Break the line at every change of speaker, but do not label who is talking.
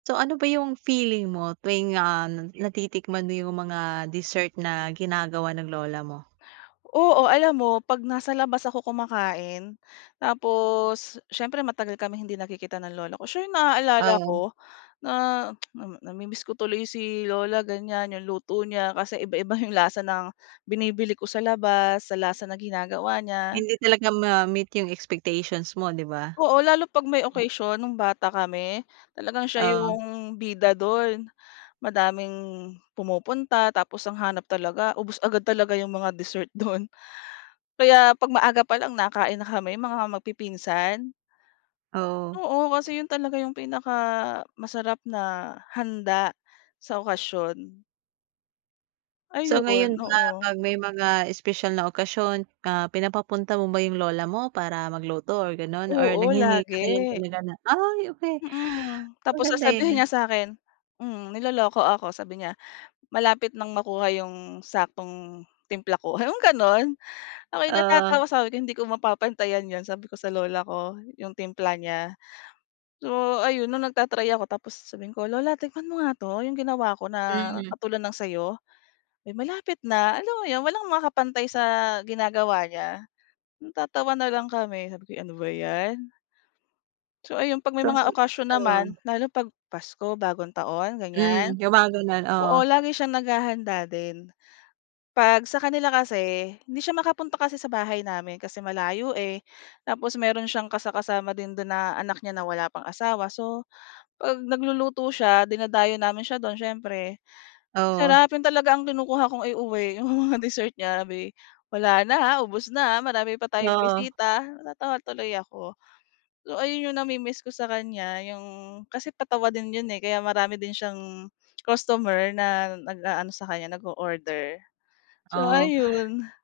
So ano ba yung feeling mo tuwing, ah, natitikman mo yung mga dessert na ginagawa ng lola mo?
Oo alam mo pag nasa labas ako kumakain, tapos, siyempre matagal kaming hindi nagkikita ng lola ko siya yung na-aalala
Oo.
ko, na namimiss ko tuloy si lola ganyan yung luto niya kasi iba-iba yung lasa ng binibili ko sa labas, sa lasa ng ginagawa niya.
Hindi talaga ma-meet yung expectations mo 'di ba?
Oo lalo pag may occasion nung bata kami, talagang siya
Oo.
yung bida dun. Madaming pumupunta, tapos ang hanap talaga ubos agad talaga yung mga dessert dun. Kaya pag maaga pa lang nakain na kami mga mag-pipinsan.
Oo.
Oo kasi yun talaga yung pinaka-masarap na handa sa okasyon.
So
Ayun,
ngayon ba
oo.
pag may mga espesyal na okasyon, ah, pinapapunta mo ba yung lola mo para mag-luto or gano'n or
Oo
naghihinge ka
lagi.
na lang talaga na ay okey.
Mm, tapos
Maganda
sasabihin
yun
niya sakin mm, niloloko ako sabi niya, "Malapit nang makuha yung saktong timpla ko," yung gano'n ako yung
Oo.
natatawa sabi ko "Hindi ko mapapantayan yun," sabi ko sa lola ko yung timpla niya. So ayun 'no nag-ta-try ako tapos sabihin ko "Lola tikman mo nga 'to yung ginawa ko na
Mm.
katulad ng sayo." Malapit na alam mo yun walang makaka-pantay sa ginagawa niya, matatawa na lang kami sabi ko, "Ano ba 'yan." So ayun pag may mga okasyon
[unintelligible] Oo.
naman, lalo pag Pasko, bagong taon ganyan.
Hmm, mga gano'n, oo.
Oo lagi siyang nag-hahanda din 'pag sa kanila kasi, hindi siya makapunta kasi sa bahay namin kasi malayo eh. Tapos meron siyang kasa-kasama din do'n na anak niya na wala pang asawa so, 'pag nagluluto siya, dinadayo namin siya do'n siyempre, ang
Oo.
sarap yun talaga ang kinukuha kong i-uwi 'yong mga dessert niya 'di, "Wala na, ubos na marami pa tayong
Oo.
bisita," natawa tuloy ako. So ayun 'yong na-mi-miss ko sa kanya 'yong kasi patawa din 'yon eh kaya marami din siyang customer na nag-aano sa kanya nag-o-order. So
Oo.
ayun.